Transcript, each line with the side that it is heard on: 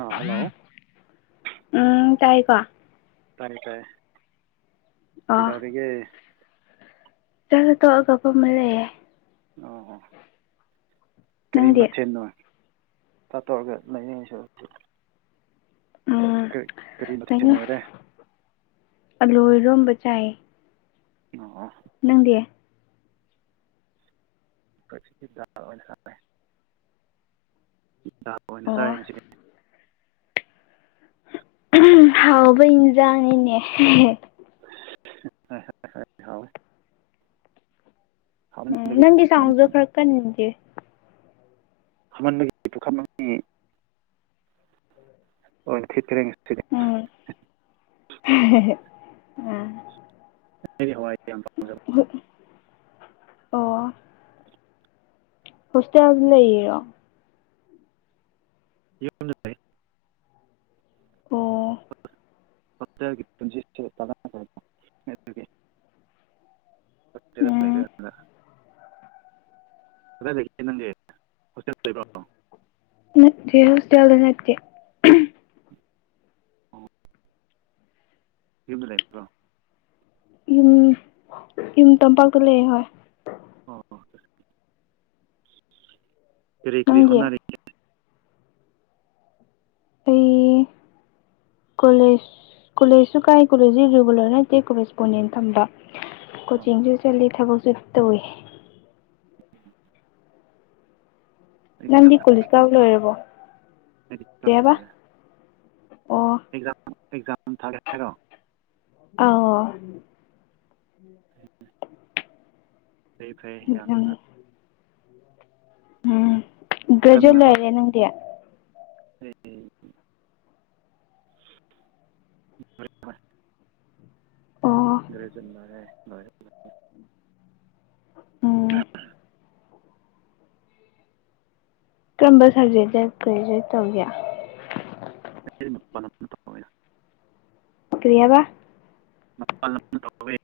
right: ꯑꯥ hello
left: ꯎꯝ ꯇꯥꯏꯀꯣ
right: ꯇꯥꯏ ꯇꯥꯏ
left: ꯑꯣ
right: ꯀꯗꯧꯔꯤꯒꯦ
left: [unintelligible]
right: ꯑ ꯀꯔꯤ
left: ꯅꯪꯗꯤ
right: ꯃꯊꯦꯜꯅꯣ ꯈꯔ ꯇꯩꯔꯒꯦ ꯂꯌꯦꯡꯁꯤꯔꯥ
left: ꯎꯝ
right: ꯀꯔꯤ ꯀꯔꯤ ꯃꯊꯦꯜ ꯑꯣꯏꯔꯦ
left: ꯑꯜꯂꯨ ꯏꯔꯣꯝꯕ ꯆꯥꯏ
right: ꯑꯣ ꯑꯣ
left: ꯅꯪꯗꯤ
right: ꯑꯈꯣꯏꯒꯤꯗꯤ ꯆꯥ ꯑꯣꯏꯅ ꯆꯥꯔꯦ ꯗꯥꯂ ꯑꯣꯏꯅ ꯆꯥꯔꯦ
left: ꯑꯣ
right: ꯉꯁꯤꯗꯤ
left: ꯍꯥꯎꯕ ꯏꯟꯖꯥꯡꯅꯤꯅꯦ
right: [unintelligible]
left: ꯎꯝ
right: ꯍꯥꯃꯟꯕꯒꯤ
left: ꯅꯪꯒꯤ
right: ꯄꯨꯈꯝ ꯑꯅꯤ
left: ꯁꯥꯎꯖꯨ ꯈꯔ ꯀꯟꯒꯦ
right: [unintelligible]
left: ꯎꯝ
right: ꯑꯩꯗꯤ ꯍꯋꯥꯏ ꯌꯥꯝ ꯄꯥꯝꯖꯕ
left: ꯑꯣ ꯍꯣꯁꯇꯦꯜꯗꯥ ꯂꯩꯔꯤꯔꯣ
right: [unintelligible]
left: ꯑꯣ
right: ꯍꯣꯁꯇꯜꯒꯤ ꯄꯨꯟꯁꯤꯁꯦ [unintelligible] ꯑꯗꯨꯒꯤ ꯍꯣꯁꯇꯦꯜꯗ
left: ꯎꯝ
right: ꯂꯩꯔꯀꯥꯟꯗ ꯀꯗꯥꯏ ꯂꯩꯒꯦ ꯅꯪꯗꯤ ꯍꯣꯁꯇꯦꯜ ꯂꯩꯕ꯭ꯔꯣ
left: ꯅꯠꯇꯦ ꯍꯧꯁꯇꯜꯗꯥ ꯅꯠꯇꯦ
right: ꯌꯨꯝꯗꯥ ꯂꯩꯕ꯭ꯔꯣ
left: ꯌꯨꯝ ꯌꯨꯝ ꯇꯝꯄꯥꯛꯇꯥ ꯂꯩꯑꯦ ꯍꯣꯏ
right: ꯑꯣ ꯀꯔꯤ ꯀꯔꯤ
left: ꯅꯪꯗꯤ
right: ꯍꯣꯟꯅꯔꯤ
left: ꯑꯩꯩ ꯀꯣꯂꯦꯖ ꯀꯣꯂꯦꯖꯁꯨ ꯀꯥꯏ ꯀꯣꯂꯦꯖꯁꯤ ꯔꯤꯒꯨꯂꯔ ꯅꯠꯇꯦ ꯀꯣꯔꯦꯁꯄꯣꯟꯗꯦꯟ ꯊꯝꯕ
right: ꯑꯣ
left: ꯀꯣꯆꯤꯡꯁꯨ ꯆꯠꯂꯤ ꯊꯕꯛꯁꯨ ꯇꯧꯏ
right: ꯑꯦꯛꯖꯥꯝ
left: ꯅꯪꯗꯤ
right: ꯊꯥꯒꯦ
left: ꯀꯣꯂꯦꯖ ꯀꯥꯕꯥ
right: ꯈꯟꯕ꯭ꯔꯣ
left: ꯂꯣꯏꯔꯕꯣ
right: ꯑꯦꯛꯖꯥꯝ
left: ꯀꯩꯕ
right: ꯂꯣꯏꯔꯦ
left: ꯑꯣ
right: ꯑꯦꯛꯖꯥꯝ ꯑꯦꯛꯖꯥꯝ ꯊꯥꯒꯦ ꯍꯥꯏꯔꯣ
left: ꯑꯥꯎ
right: ꯐꯩ ꯐꯩ ꯌꯥꯝꯅ
left: ꯎꯝ ꯒ꯭ꯔꯦꯖꯨꯋꯦꯠ
right: ꯀꯟꯅ
left: ꯂꯣꯏꯔꯦ ꯅꯪꯗꯤ
right: [unintelligible] [unintelligible]
left: ꯑꯣ
right: ꯒ꯭ꯔꯦꯖꯨꯋꯦꯠ ꯂꯣꯔꯦ ꯂꯣꯏꯔꯦ
left: ꯎꯝ ꯀꯔꯝꯕ ꯁꯕꯖꯦꯛꯇꯥ ꯒ꯭ꯔꯦꯖꯨꯋꯦꯠ ꯇꯧꯒꯦ
right: [unintelligible]
left: ꯀ꯭ꯔꯤ ꯍꯥꯏꯕ
right: ꯃꯄꯥꯟ ꯂꯝꯗꯥ ꯇꯧꯋꯦ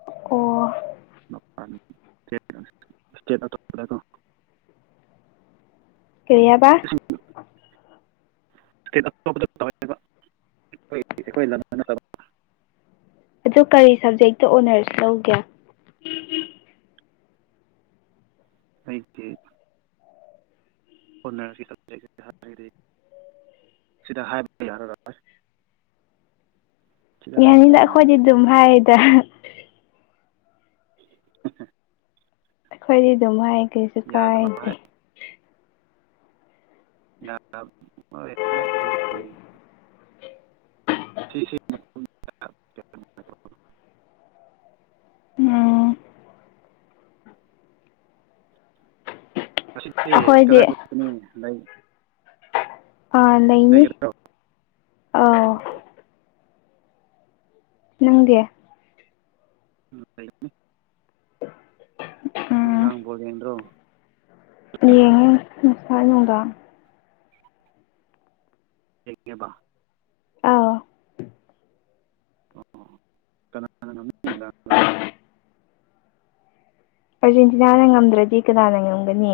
left: ꯑꯣ
right: [unintelligible]
left: ꯀꯥꯔꯤ ꯍꯥꯏꯕ
right: ꯏꯁꯇꯦꯠ [unintelligible] [unintelligible]
left: ꯑꯗꯨ ꯀꯔꯤ ꯁꯕꯖꯦꯛꯇꯥ ꯑꯣꯅꯔꯁ ꯂꯧꯒꯦ [unintelligible]
right: ꯑꯩꯗꯤ ꯍꯣꯅꯔꯁꯤ ꯁꯕꯖꯦꯛꯁꯦ ꯍꯥꯏꯔꯗꯤ ꯁꯤꯗꯥ ꯍꯥꯏꯕ ꯌꯥꯔꯔꯔꯣꯏ ꯁꯤꯗ ꯍꯥꯏꯕꯗ
left: ꯌꯥꯅꯤꯗꯥ ꯑꯩꯈꯣꯏꯗꯤ
right: ꯅꯨꯡꯉꯥꯏꯔꯣꯏ
left: ꯑꯗꯨꯝ ꯍꯥꯏꯌꯦꯗꯥ
right: [unintelligible]
left: ꯑꯩꯈꯣꯏꯗꯤ ꯑꯗꯨꯝ ꯍꯥꯏ ꯀꯩꯁꯨ
right: ꯌꯥꯗꯕ ꯍꯥꯏ
left: ꯀꯥꯏꯗꯦ
right: [unintelligible]
left: ꯎꯝ
right: ꯑꯁꯤꯗꯤ
left: ꯑꯩꯈꯣꯏꯗꯤ
right: ꯀꯗꯥꯏ [unintelligible] ꯂꯩ
left: ꯑꯥ ꯂꯩꯅꯤ
right: ꯂꯩꯒꯗ꯭ꯔꯣ
left: ꯑꯥꯎ
right: ꯑꯣ
left: ꯅꯪꯗꯤ
right: ꯎꯝ ꯂꯩꯅꯤ
left: [unintelligible]
right: ꯅꯨꯡꯗꯥꯡ ꯕꯣꯜ ꯌꯦꯡꯗ꯭ꯔꯣ
left: ꯌꯦꯡꯉꯦ ꯉꯁꯥꯏ ꯅꯨꯡꯗꯥꯡ
right: ꯌꯦꯡꯉꯦꯕ
left: ꯑꯥꯎ
right: ꯑꯣ ꯀꯅꯥꯅ ꯉꯝ [unintelligible]
left: ꯑꯥꯔꯖꯦꯟꯇꯤꯅꯥꯅ ꯉꯝꯗ꯭ꯔꯗꯤ ꯀꯅꯥꯅ ꯉꯝꯒꯅꯤ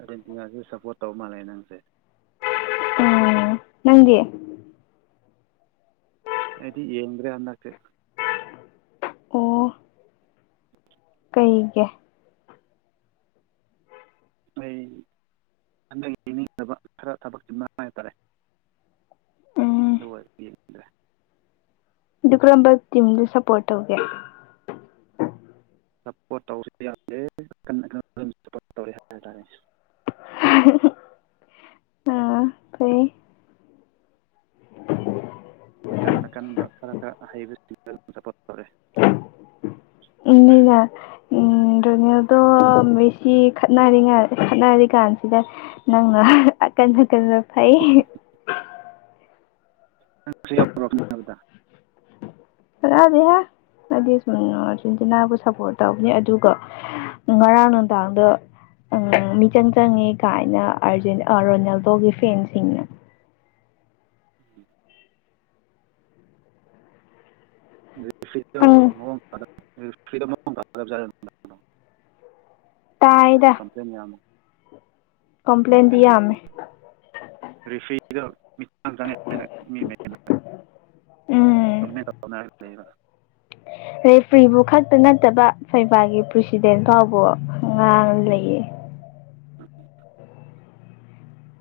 right: ꯑꯖꯦꯟꯇꯤꯅꯥꯁꯨ ꯁꯞꯄꯣꯔꯠ ꯇꯧ ꯃꯥꯜꯂꯦ ꯅꯪꯁꯦ
left: ꯎꯝ ꯅꯪꯗꯤ
right: ꯑꯩꯗꯤ ꯌꯦꯡꯗ꯭ꯔꯦ ꯍꯟꯗꯛꯁꯦ
left: ꯑꯣ ꯀꯩꯒꯤ
right: ꯑꯩ ꯍꯟꯗꯛꯀꯤꯗꯤ ꯌꯦꯡꯗꯕ ꯈꯔ ꯊꯕꯛ ꯆꯤꯟꯕ ꯍꯥꯏꯇꯥꯔꯦ
left: ꯎꯝ
right: [unintelligible]
left: ꯑꯗꯨ ꯀꯔꯝꯕ ꯇꯤꯝꯗꯣ ꯁꯞꯄꯣꯔꯠ ꯇꯧꯒꯦ
right: ꯁꯄꯣꯔꯠ ꯇꯧꯔꯁꯨ ꯌꯥꯗꯦ [unintelligible] [unintelligible]
left: [unintelligible]
right: ꯑꯀꯟ ꯑꯀꯟꯕ ꯈꯔ ꯈꯔ ꯑꯍꯩꯕꯁꯤꯡꯗ ꯑꯗꯨꯝ ꯁꯄꯣꯔꯠ ꯇꯧꯔꯦ
left: [unintelligible] ꯎꯝ ꯔꯣꯅꯦꯜꯗꯣ ꯃꯦꯁꯤ ꯈꯠꯅꯔꯤꯉ ꯈꯠꯅꯔꯤ ꯀꯥꯟꯁꯤꯗ ꯅꯪꯅ ꯑꯀꯟ ꯑꯀꯟꯕ ꯐꯩ
right: ꯅꯪꯁꯨ ꯌꯥꯎꯕ꯭ꯔꯣ ꯈꯠꯅꯕꯗ
left: [unintelligible] ꯑꯗꯨ ꯁꯨꯝ ꯉꯥ ꯑꯥꯔꯖꯦꯟꯇꯤꯅꯥꯕꯨ ꯁꯞꯄꯣꯔꯠ ꯇꯧꯕꯅꯦ ꯑꯗꯨꯒ ꯉꯔꯥꯡ ꯅꯨꯡꯗꯥꯡꯗꯣ ꯑ ꯃꯤꯆꯪ ꯆꯪꯉꯦ ꯀꯥꯏꯅ ꯑꯥꯔꯖꯦꯟ ꯑ ꯔꯣꯅꯥꯜꯗꯣꯒꯤ ꯐꯦꯟꯁꯤꯡꯅ
right: ꯎꯝ
left: ꯈꯪ
right: [unintelligible]
left: ꯇꯥꯏꯌꯦꯗꯥ
right: ꯗꯨꯝ ꯃꯌꯥꯝꯃ [unintelligible]
left: ꯀꯝꯄ꯭ꯂꯦꯟꯗꯤ ꯌꯥꯝꯃꯦ
right: ꯔꯦꯐ꯭ꯔꯤꯗꯣ ꯃꯤꯆꯪ ꯆꯪꯉꯦ ꯍꯥꯏꯅ ꯃꯤꯆꯪ ꯃꯌꯥꯝꯅ
left: ꯎꯝ
right: ꯀꯝꯄ꯭ꯂꯦꯟ ꯇꯧꯅꯔꯒ ꯂꯩꯕ
left: ꯔꯦꯐ꯭ꯔꯤꯕꯨ ꯈꯛꯇ ꯅꯠꯇꯕ ꯐꯩꯕꯥꯒꯤ ꯄ꯭ꯔꯁꯤꯗꯦꯟ ꯐꯥꯎꯕꯨ ꯉꯥꯡꯉ ꯂꯩꯌꯦ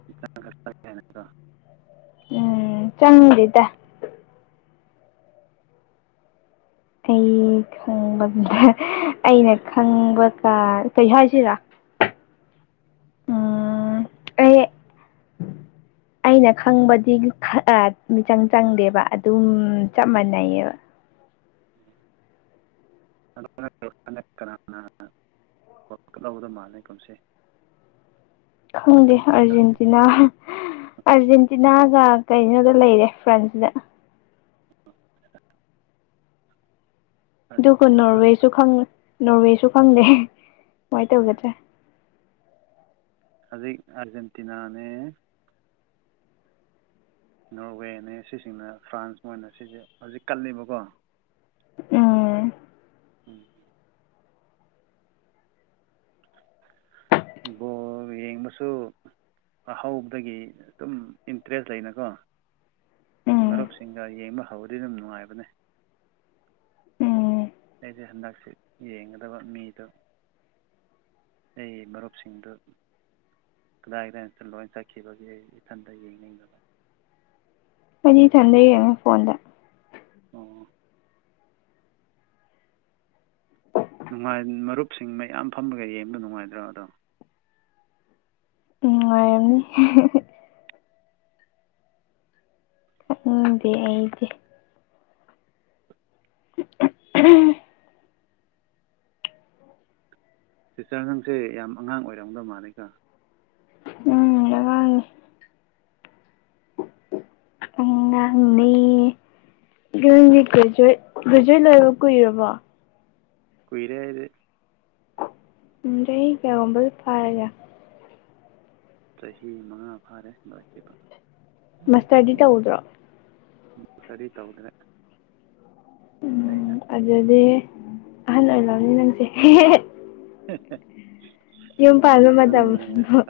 right: [unintelligible]
left: ꯎꯝ ꯆꯪꯗ꯭ꯔꯤꯗ ꯑꯩ ꯈꯪꯕꯒꯨꯝꯅ ꯑꯩꯅ ꯈꯪꯕ ꯀꯥꯟ ꯀꯩ ꯍꯥꯏꯁꯤꯔꯥ ꯎꯝ ꯑꯩ
right: [inaudible]
left: ꯑꯩꯅ ꯈꯪꯕꯗꯤ ꯑꯥ ꯃꯤꯆꯪ ꯆꯪꯗꯦꯕ ꯑꯗꯨꯝ ꯆꯞ ꯃꯥꯟꯅꯩꯌꯦꯕ
right: [unintelligible] [unintelligible] ꯋꯥꯜꯗ ꯀꯞ ꯂꯧꯒꯗꯧ ꯃꯥꯜꯂꯤ ꯀꯨꯝꯁꯤ
left: ꯈꯪꯗꯦ ꯑꯔꯖꯦꯟꯇꯤꯅꯥ ꯑꯥꯔꯖꯦꯟꯇꯤꯅꯥꯒ ꯀꯩꯅꯣꯗ ꯂꯩꯔꯦ ꯐ꯭ꯔꯥꯟꯁꯗ
right: [unintelligible]
left: ꯑꯗꯨꯒ
right: ꯑꯥꯔꯖꯦꯟꯇꯤꯅꯥ ꯑꯥꯔꯖꯦꯟꯇꯤꯅꯥ
left: ꯅꯣꯔꯋꯦꯁꯨ ꯅꯣꯔꯋꯦꯁꯨ ꯈꯪꯗꯦ ꯀꯃꯥꯏꯅ
right: ꯎꯝ
left: ꯇꯧꯒꯗ꯭ꯔ
right: ꯍꯧꯖꯤꯛ ꯑꯥꯔꯖꯦꯟꯇꯤꯅꯥꯅꯦ ꯅꯣꯔꯋꯦꯅꯦ ꯁꯤꯁꯤꯡꯅ ꯐ꯭ꯔꯥꯟꯁ ꯃꯣꯏꯅ ꯁꯤꯁꯦ ꯍꯧꯖꯤꯛ ꯀꯜꯂꯤꯕꯀꯣ
left: ꯎꯝ
right: ꯎꯝ ꯕꯣꯜ ꯌꯦꯡꯕꯁꯨ ꯑꯍꯧꯕꯗꯒꯤ ꯑꯗꯨꯝ ꯏꯟꯇꯔꯦꯁ ꯂꯩꯅꯀꯣ
left: ꯎꯝ
right: ꯃꯔꯨꯞꯁꯤꯡꯒ ꯌꯦꯡꯕ ꯍꯧꯕꯗꯤ ꯑꯗꯨꯝ ꯅꯨꯡꯉꯥꯏꯕꯅꯦ
left: ꯎꯝ
right: ꯑꯩꯁꯦ ꯍꯟꯗꯛꯁꯦ ꯌꯦꯡꯒꯗꯕ ꯃꯤꯗꯣ ꯑꯩ ꯃꯔꯨꯞꯁꯤꯡꯗꯨ ꯀꯗꯥꯏ ꯀꯗꯥꯏꯇ ꯂꯣꯏ ꯆꯠꯈꯤꯕꯒꯤ ꯑꯩ ꯏꯊꯟꯇ ꯌꯦꯡꯅꯤꯡꯗꯕ
left: ꯑꯩꯗꯤ ꯢꯊꯟꯗ ꯌꯦꯡꯉꯦ ꯐꯣꯟꯗ
right: ꯑꯣ ꯅꯨꯡꯉꯥꯏ ꯃꯔꯨꯞꯁꯤꯡ ꯃꯌꯥꯝ ꯐꯝꯃꯒ ꯌꯦꯡꯕꯗ ꯅꯨꯡꯉꯥꯏꯗ꯭ꯔꯥ ꯑꯗꯣ
left: ꯎꯝ ꯉꯥꯢ ꯉꯝꯅꯤ ꯎꯝꯗꯤ ꯑꯩꯗꯤ [unintelligible]
right: ꯁꯤꯁꯇꯔ ꯅꯪꯁꯦ ꯌꯥꯝ ꯑꯉꯥꯡ ꯑꯣꯏꯔꯝꯗꯧ ꯃꯥꯜꯂꯤꯀꯣ
left: ꯑꯉꯥꯡꯅꯤ ꯑꯉꯥꯡꯅꯦ ꯅꯪꯒꯤ ꯒ꯭ꯔꯦꯖꯨꯋꯦꯠ ꯒ꯭ꯔꯦꯖꯨꯋꯦꯠ ꯂꯣꯢꯕ ꯀꯨꯏꯔꯕꯣ
right: ꯀꯨꯏꯔꯦ ꯑꯩꯗꯤ
left: ꯎꯝ ꯆꯍꯤ ꯀꯌꯥꯒꯨꯝꯕꯗꯤ ꯐꯥꯔꯒꯦ
right: ꯆꯍꯤ ꯃꯉꯥ ꯐꯥꯔꯦ ꯂꯣꯢꯈꯤꯕ
left: ꯃꯁꯇꯔꯗꯤ ꯇꯧꯗ꯭ꯔꯣ
right: ꯃꯁꯇꯔꯗꯤ ꯇꯧꯗ꯭ꯔꯦ ꯑꯩꯅ
left: ꯎꯝ ꯑꯗꯨꯗꯤ ꯑꯍꯜ ꯑꯣꯏꯔꯝꯅꯤ ꯅꯪꯁꯦ ꯌꯨꯝ ꯄꯥꯟꯕ
right: ꯑꯍꯟ
left: ꯃꯇꯝ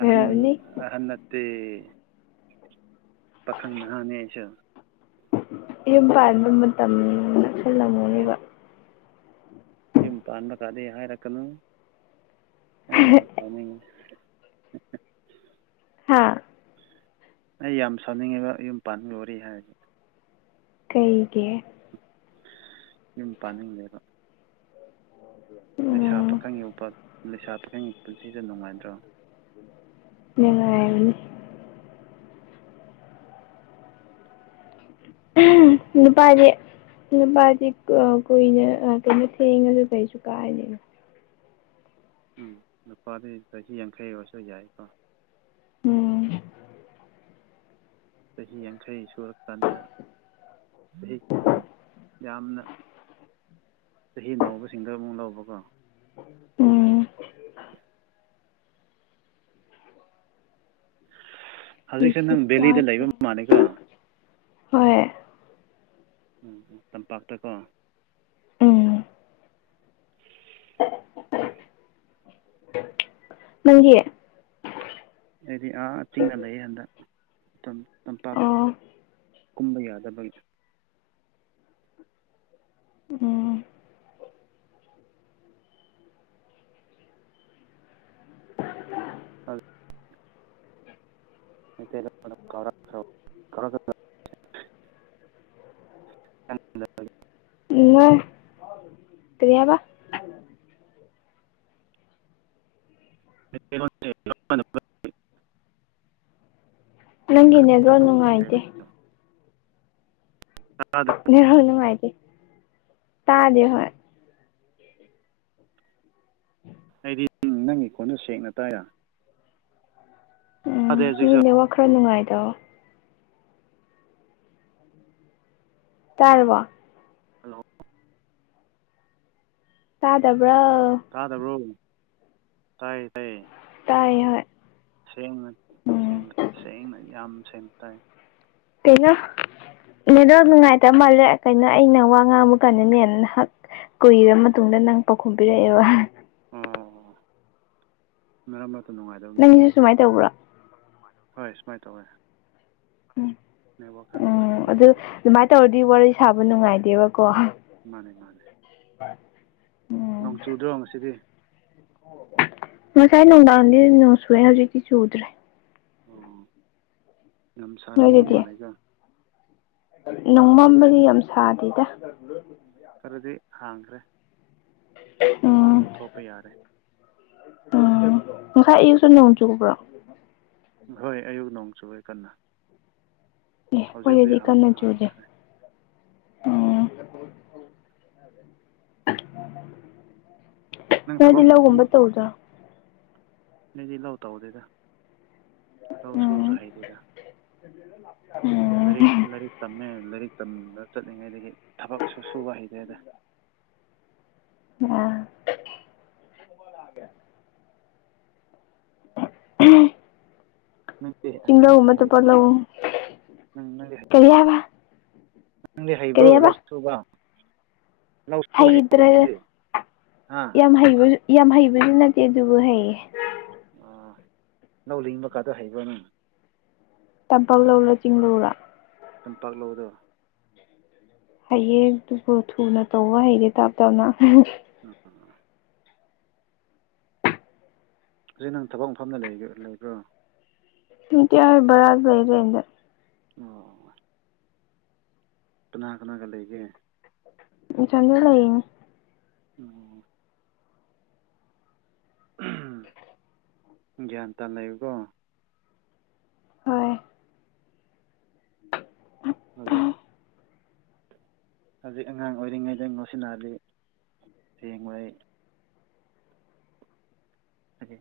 right: ꯑꯍꯟ ꯑꯍꯟ ꯅꯠꯇꯦ ꯄꯥꯈꯪꯅꯍꯥꯅꯤ ꯑꯩꯁꯨ
left: ꯌꯨꯝ ꯄꯥꯟꯕ ꯃꯇꯝ‌
right: ꯑꯦ
left: ꯅꯛꯁꯜꯂꯝꯃꯅꯤꯕ
right: ꯌꯨꯝ ꯄꯥꯟꯕ ꯀꯥꯗꯩ ꯍꯥꯏꯔꯛꯀꯅꯨ ꯑꯩ ꯌꯥꯝ ꯄꯥꯅꯤꯡꯉꯤ
left: ꯍꯥꯥ
right: ꯑꯩ ꯌꯥꯝ ꯁꯥꯎꯅꯤꯡꯉꯤꯕ ꯌꯨꯝ ꯄꯥꯟ ꯕꯒꯤ ꯋꯥꯔꯤ ꯍꯥꯏꯔꯗꯤ
left: ꯀꯩꯒꯤ
right: ꯌꯨꯝ ꯄꯥꯅꯤꯡꯂꯦꯕ ꯂꯩꯁꯥ
left: ꯎꯝ
right: ꯄꯥꯈꯪꯒꯤ ꯂꯩꯁꯥ ꯄꯥꯈꯪꯒꯤ ꯄꯨꯟꯁꯤꯗ ꯅꯨꯡꯉꯥꯏꯗ꯭ꯔꯣ
left: ꯅꯨꯉꯥꯏꯕꯅꯤ ꯅꯨꯄꯥꯁꯦ ꯅꯨꯄꯥꯗꯤ ꯀꯨꯏꯅ ꯀꯩꯅꯣ ꯊꯦꯡꯉꯁꯨ ꯀꯩꯁꯨ ꯀꯥꯏꯔꯤꯅꯣ
right: ꯎꯝ ꯅꯨꯄꯥꯗꯤ ꯆꯍꯤ ꯌꯥꯡꯈꯩ ꯑꯣꯏꯔꯁꯨ ꯌꯥꯏꯀꯣ
left: ꯎꯝ
right: ꯆꯍꯤ ꯌꯥꯡꯈꯩ ꯁꯨꯔꯀꯥꯟꯗ ꯑꯩ ꯌꯥꯝꯅ ꯆꯍꯤ ꯅꯧꯕꯁꯤꯡꯗ ꯑꯃꯨꯛ ꯂꯧꯕꯀꯣ
left: ꯎꯝ
right: ꯍꯧꯖꯤꯛꯁꯦ
left: ꯀꯩꯁꯨ
right: ꯅꯪ ꯗꯦꯂꯤꯗ
left: ꯀꯥꯏꯗꯦ
right: ꯂꯩꯕ ꯃꯥꯜꯂꯤꯀꯣ
left: ꯍꯣꯏ
right: ꯎꯝ ꯇꯝꯄꯥꯛꯇꯀꯣ
left: ꯎꯝ
right: [unintelligible]
left: ꯅꯪꯒꯤ
right: ꯑꯩꯗꯤ ꯑꯥ ꯆꯤꯡꯗ ꯂꯩ ꯍꯟꯗꯛ ꯇꯝ ꯇꯝꯄꯥꯛ
left: ꯑꯣ
right: ꯀꯨꯝꯕ ꯌꯥꯗꯕꯒꯤ
left: ꯎꯝ
right: ꯃꯩꯇꯩ [inaudible] [inaudible]
left: ꯌꯦꯡꯉꯣꯢ ꯀꯔꯤ ꯍꯥꯢꯕ
right: [inaudible]
left: ꯅꯪꯒꯤ ꯅꯦꯠꯋꯥꯛ ꯅꯨꯡꯉꯥꯏꯇꯦ ꯅꯦꯠꯋꯥꯛ ꯅꯨꯡꯉꯥꯏꯇꯦ ꯇꯥꯗꯦ ꯍꯣꯏ ꯎꯝ [unintelligible]
right: ꯑꯩꯗꯤ ꯅꯪꯒꯤ ꯈꯣꯟꯗꯣ ꯁꯦꯡꯅ ꯇꯥꯏꯌꯦ
left: ꯎꯝ
right: ꯍꯧꯖꯤꯛꯁꯨ
left: ꯅꯦꯠꯋꯥꯛ ꯈꯔ ꯅꯨꯡꯉꯥꯏꯇꯕ ꯇꯥꯔꯕꫭ
right: ꯍꯜꯂꯣ
left: ꯇꯥꯗꯕ꯭ꯔꯣ
right: ꯇꯥꯗꯕ꯭ꯔꯣ ꯇꯥꯏꯌꯦ ꯇꯥꯏꯌꯦ
left: ꯇꯥꯏ ꯍꯣꯏ
right: ꯁꯦꯡꯅ
left: ꯎꯝ
right: ꯁꯦꯡꯅ ꯌꯥꯝ ꯁꯦꯡꯅ ꯇꯥꯏ
left: ꯀꯩꯅꯣ ꯅꯦꯠꯋꯥꯛ ꯅꯨꯡꯉꯥꯏꯇ ꯃꯥꯜꯂꯦ ꯀꯩꯅꯣ ꯑꯩꯅ ꯋꯥ ꯉꯥꯡꯕ ꯀꯥꯟꯗ ꯅꯍꯥꯛ ꯀꯨꯏꯔꯕ ꯃꯇꯨꯡꯗ ꯅꯪ ꯄꯥꯎꯈꯨꯝ ꯄꯤꯔꯛꯑꯦꯕ
right: ꯑꯣ ꯃꯔꯛ ꯃꯔꯛꯇ ꯅꯨꯡꯉꯥꯏꯗꯕ ꯃꯥꯜꯂꯦ
left: ꯅꯪꯒꯤꯁꯨ ꯁꯨꯃꯥꯏꯅ ꯇꯧꯕ꯭ꯔꯣ
right: ꯍꯣꯏ ꯁꯨꯃꯥꯏꯅ ꯇꯧꯋꯦ
left: ꯎꯝ
right: ꯅꯦꯠꯋꯥꯛ ꯈꯔ
left: ꯎꯝ
right: ꯅꯨꯡꯉꯥꯏꯇꯕ
left: ꯑꯗꯨ
right: ꯃꯥꯜꯂꯦ
left: ꯑꯗꯨꯃꯥꯏꯅ ꯇꯧꯔꯗꯤ ꯋꯥꯔꯤ ꯁꯥꯕ ꯅꯨꯡꯉꯥꯏꯗꯦꯕꯀꯣ
right: ꯃꯥꯅꯦ ꯃꯥꯅꯦ ꯅꯣꯡ
left: ꯎꯝ
right: ꯆꯨꯗ꯭ꯔꯣ ꯉꯁꯤꯗꯤ
left: ꯅꯨꯡꯗꯥꯡꯗꯤ ꯅꫭꯡ ꯆꯨꯏꯋ° ꯍꯧꯖꯤꯛꯇꯤ ꯆꯨꯗ꯭ꯔꯦ
right: ꯑꯣ ꯌꯥꯝ ꯁꯥꯔꯝꯃꯗꯧ
left: ꯅꯣꯏꯗꯗꯤ
right: ꯃꯥꯜꯂꯦꯗ
left: ꯅꯣꯡꯃꯝꯕꯗꯤ ꯌꯥꯝ ꯁꯥꯗꯦꯗ
right: ꯑꯗꯨꯗꯤ ꯍꯥꯡꯈ꯭ꯔꯦ
left: ꯑꯝ
right: ꯃꯄꯥꯟꯗ ꯊꯣꯛꯄ ꯌꯥꯔꯦ
left: ꯎꯝ ꯉꯁꯥꯏ ꯑꯩꯌꯨꯛꯁꯨ ꯅꯣꯡ ꯆꯨꯕ꯭ꯔꯣ
right: ꯍꯣꯏ ꯑꯌꯨꯛ ꯅꯣꯡ ꯆꯨꯌꯦ ꯀꯟꯅ
left: ꯑꯦ
right: ꯍꯧꯖꯤꯛꯄꯨꯗꯤ
left: ꯑꯩꯈꯣꯢꯗꯗꯤ ꯀꯟꯅ ꯆꯨꯗꯦ
right: ꯍꯥꯡꯈ꯭ꯔꯦ
left: ꯎꯝ
right: ꯅꯪ
left: ꯅꯣꯢꯗꯤ
right: ꯊꯕꯛ
left: ꯂꯧꯒꯨꯝꯕ ꯇꯧꯗꯔꯣ
right: ꯑꯩꯗꯤ ꯂꯧ ꯇꯧꯗꯦꯗ ꯂꯧ ꯁꯨꯕꯁꯨ ꯍꯩꯗꯦꯗ
left: ꯑꯝ
right: ꯂꯥꯏꯔꯤꯛ ꯂꯥꯏꯔꯤꯛ ꯇꯝꯃꯦ ꯂꯥꯏꯔꯤꯛ ꯇꯝꯕ ꯆꯠꯂꯤꯉꯩꯗꯒꯤ ꯊꯕꯛꯁꯨ ꯁꯨꯕ ꯍꯩꯇꯦꯗ
left: ꯑꯥ
right: ꯅꯪꯗꯤ
left: ꯆꯤꯡꯗ
right: ꯅꯪꯗꯤ
left: ꯃꯠꯇ
right: ꯍꯩ
left: [inaudible] ꯄꯂ
right: ꯅꯪ ꯅꯪꯗꯤ ꯍꯩꯕ꯭ꯔꯣ
left: ꯀꯔꯤꯌꯥꯕ
right: ꯅꯪꯗꯤ ꯍꯥꯏꯕꯔꯣ ꯂꯧ ꯁꯨꯕ ꯂꯧ ꯁꯨꯕ ꯍꯩꯕ꯭ꯔꯣ
left: ꯍꯩꯇ꯭ꯔꯦ
right: ꯅꯪꯗꯤ ꯍꯥ
left: ꯌꯥꯝ ꯍꯩꯁꯨ ꯌꯥꯝ ꯍꯩꯕꯁꯨ ꯅꯠꯇꯦ ꯑꯗꯨꯕꯨ ꯍꯩꯌꯦ
right: ꯑꯥ ꯂꯧ ꯂꯤꯡꯕꯒꯗꯣ ꯍꯩꯕ꯭ꯔꯥ ꯅꯪ
left: ꯇꯝꯄꯥꯛ ꯂꯧꯔꯥ ꯆꯤꯡ ꯂꯧꯔꯥ
right: ꯇꯝꯄꯥꯛ ꯂꯧꯗꯣ
left: ꯍꯩꯌꯦ ꯑꯗꯨꯕꯨ ꯊꯨꯅ ꯇꯧꯕ ꯍꯩꯇꯦ ꯇꯞ ꯇꯞꯅ
right: ꯎꯝ [inaudible] ꯍꯧꯖꯤꯛ ꯅꯪ ꯊꯕꯛ ꯃꯐꯝꯗ ꯂꯩ ꯂꯩꯕ꯭ꯔꯣ
left: ꯚꯥꯔꯥ ꯗ ꯂꯩ ꯔ°ꯟꯇ‌
right: ꯑꯣ ꯀꯅꯥ ꯀꯅꯥꯒ ꯂꯩꯒꯦ
left: ꯁꯖ ꯂꯩꯅꯦ
right: ꯎꯝ ꯒ꯭ꯌꯥꯟ ꯇꯥ ꯂꯩꯕꯀꯣ
left: ꯍꯣꯏ [inaudible]
right: ꯑꯗꯨꯖꯤꯩ ꯍꯧꯖꯤꯛ ꯑꯉꯥꯡ ꯑꯣꯏꯔꯤꯉꯩꯗ ꯅꯣꯠꯁꯤꯟꯅꯜꯂꯤ ꯍꯡ ꯃꯩ ꯑꯗꯨꯦ